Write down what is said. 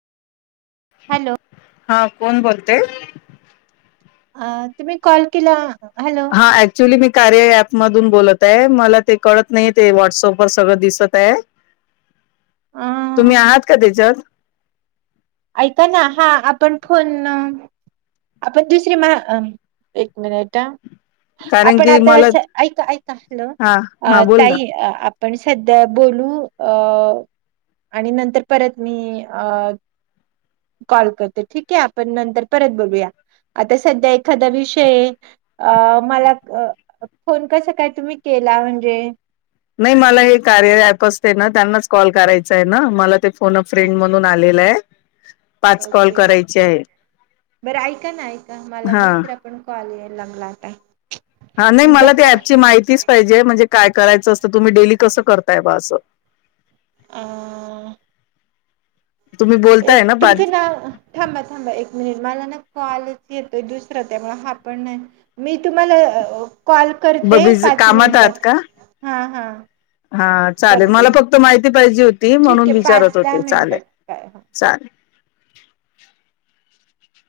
Hello हा कोण बोलतय अ तुम्ही कॉल केला हॅलो हा ऍक्च्युली मी कार्य प मधून बोलत आहे मला ते कळत नाही ते व्हॉट्सअप व सगळं दिसत आहे अ तुम्ही आहात का त्याच्यात ऐका ना हा आपण फोन आपण दुसरी मा एक मिनिट कारण आपण की आता मला असं ऐका ऐका हॅलो हा अ हा बोल ना. ताई आपण सध्या बोलू अ आणि नंतर परत मी अ कॉल करतो ठीक आहे आपण नंतर परत बोलूया आता सध्या एखादा विषय अ मला फोन कसा काय तुम्ही केला म्हणजे नाही मला हे कार्य अँप असते ना त्यांनाच कॉल करायचा आहे ना मला ते फोन फ्रेंड म्हणून आलेलं आहे पाच कॉल ओके करायचे आहे बरं ऐका ना ऐका मला हा. दुसरा पण कॉल आहे लंगलात आहे हा नाही मला त्या अँपची माहितीच पाहिजे म्हणजे काय करायचं असतं तुम्ही डेली कसं करताय बा असं आ तुम्ही एक बोलताय ना तुमचं पाच नाव थांबा थांबा एक माझा ना कॉलच येतोय दुसरा त्यामुळ हा पण नाही मी तुम्हाला कॉल करते बिझी पाच कामात आहात मिनिटात का? हां हां हा चालेल करते मला मी फक्त माहिती पाहिजे होती ठीक म्हणून आहे पाच विचारत दहा होते मिनिटात चालेल काय चालेल.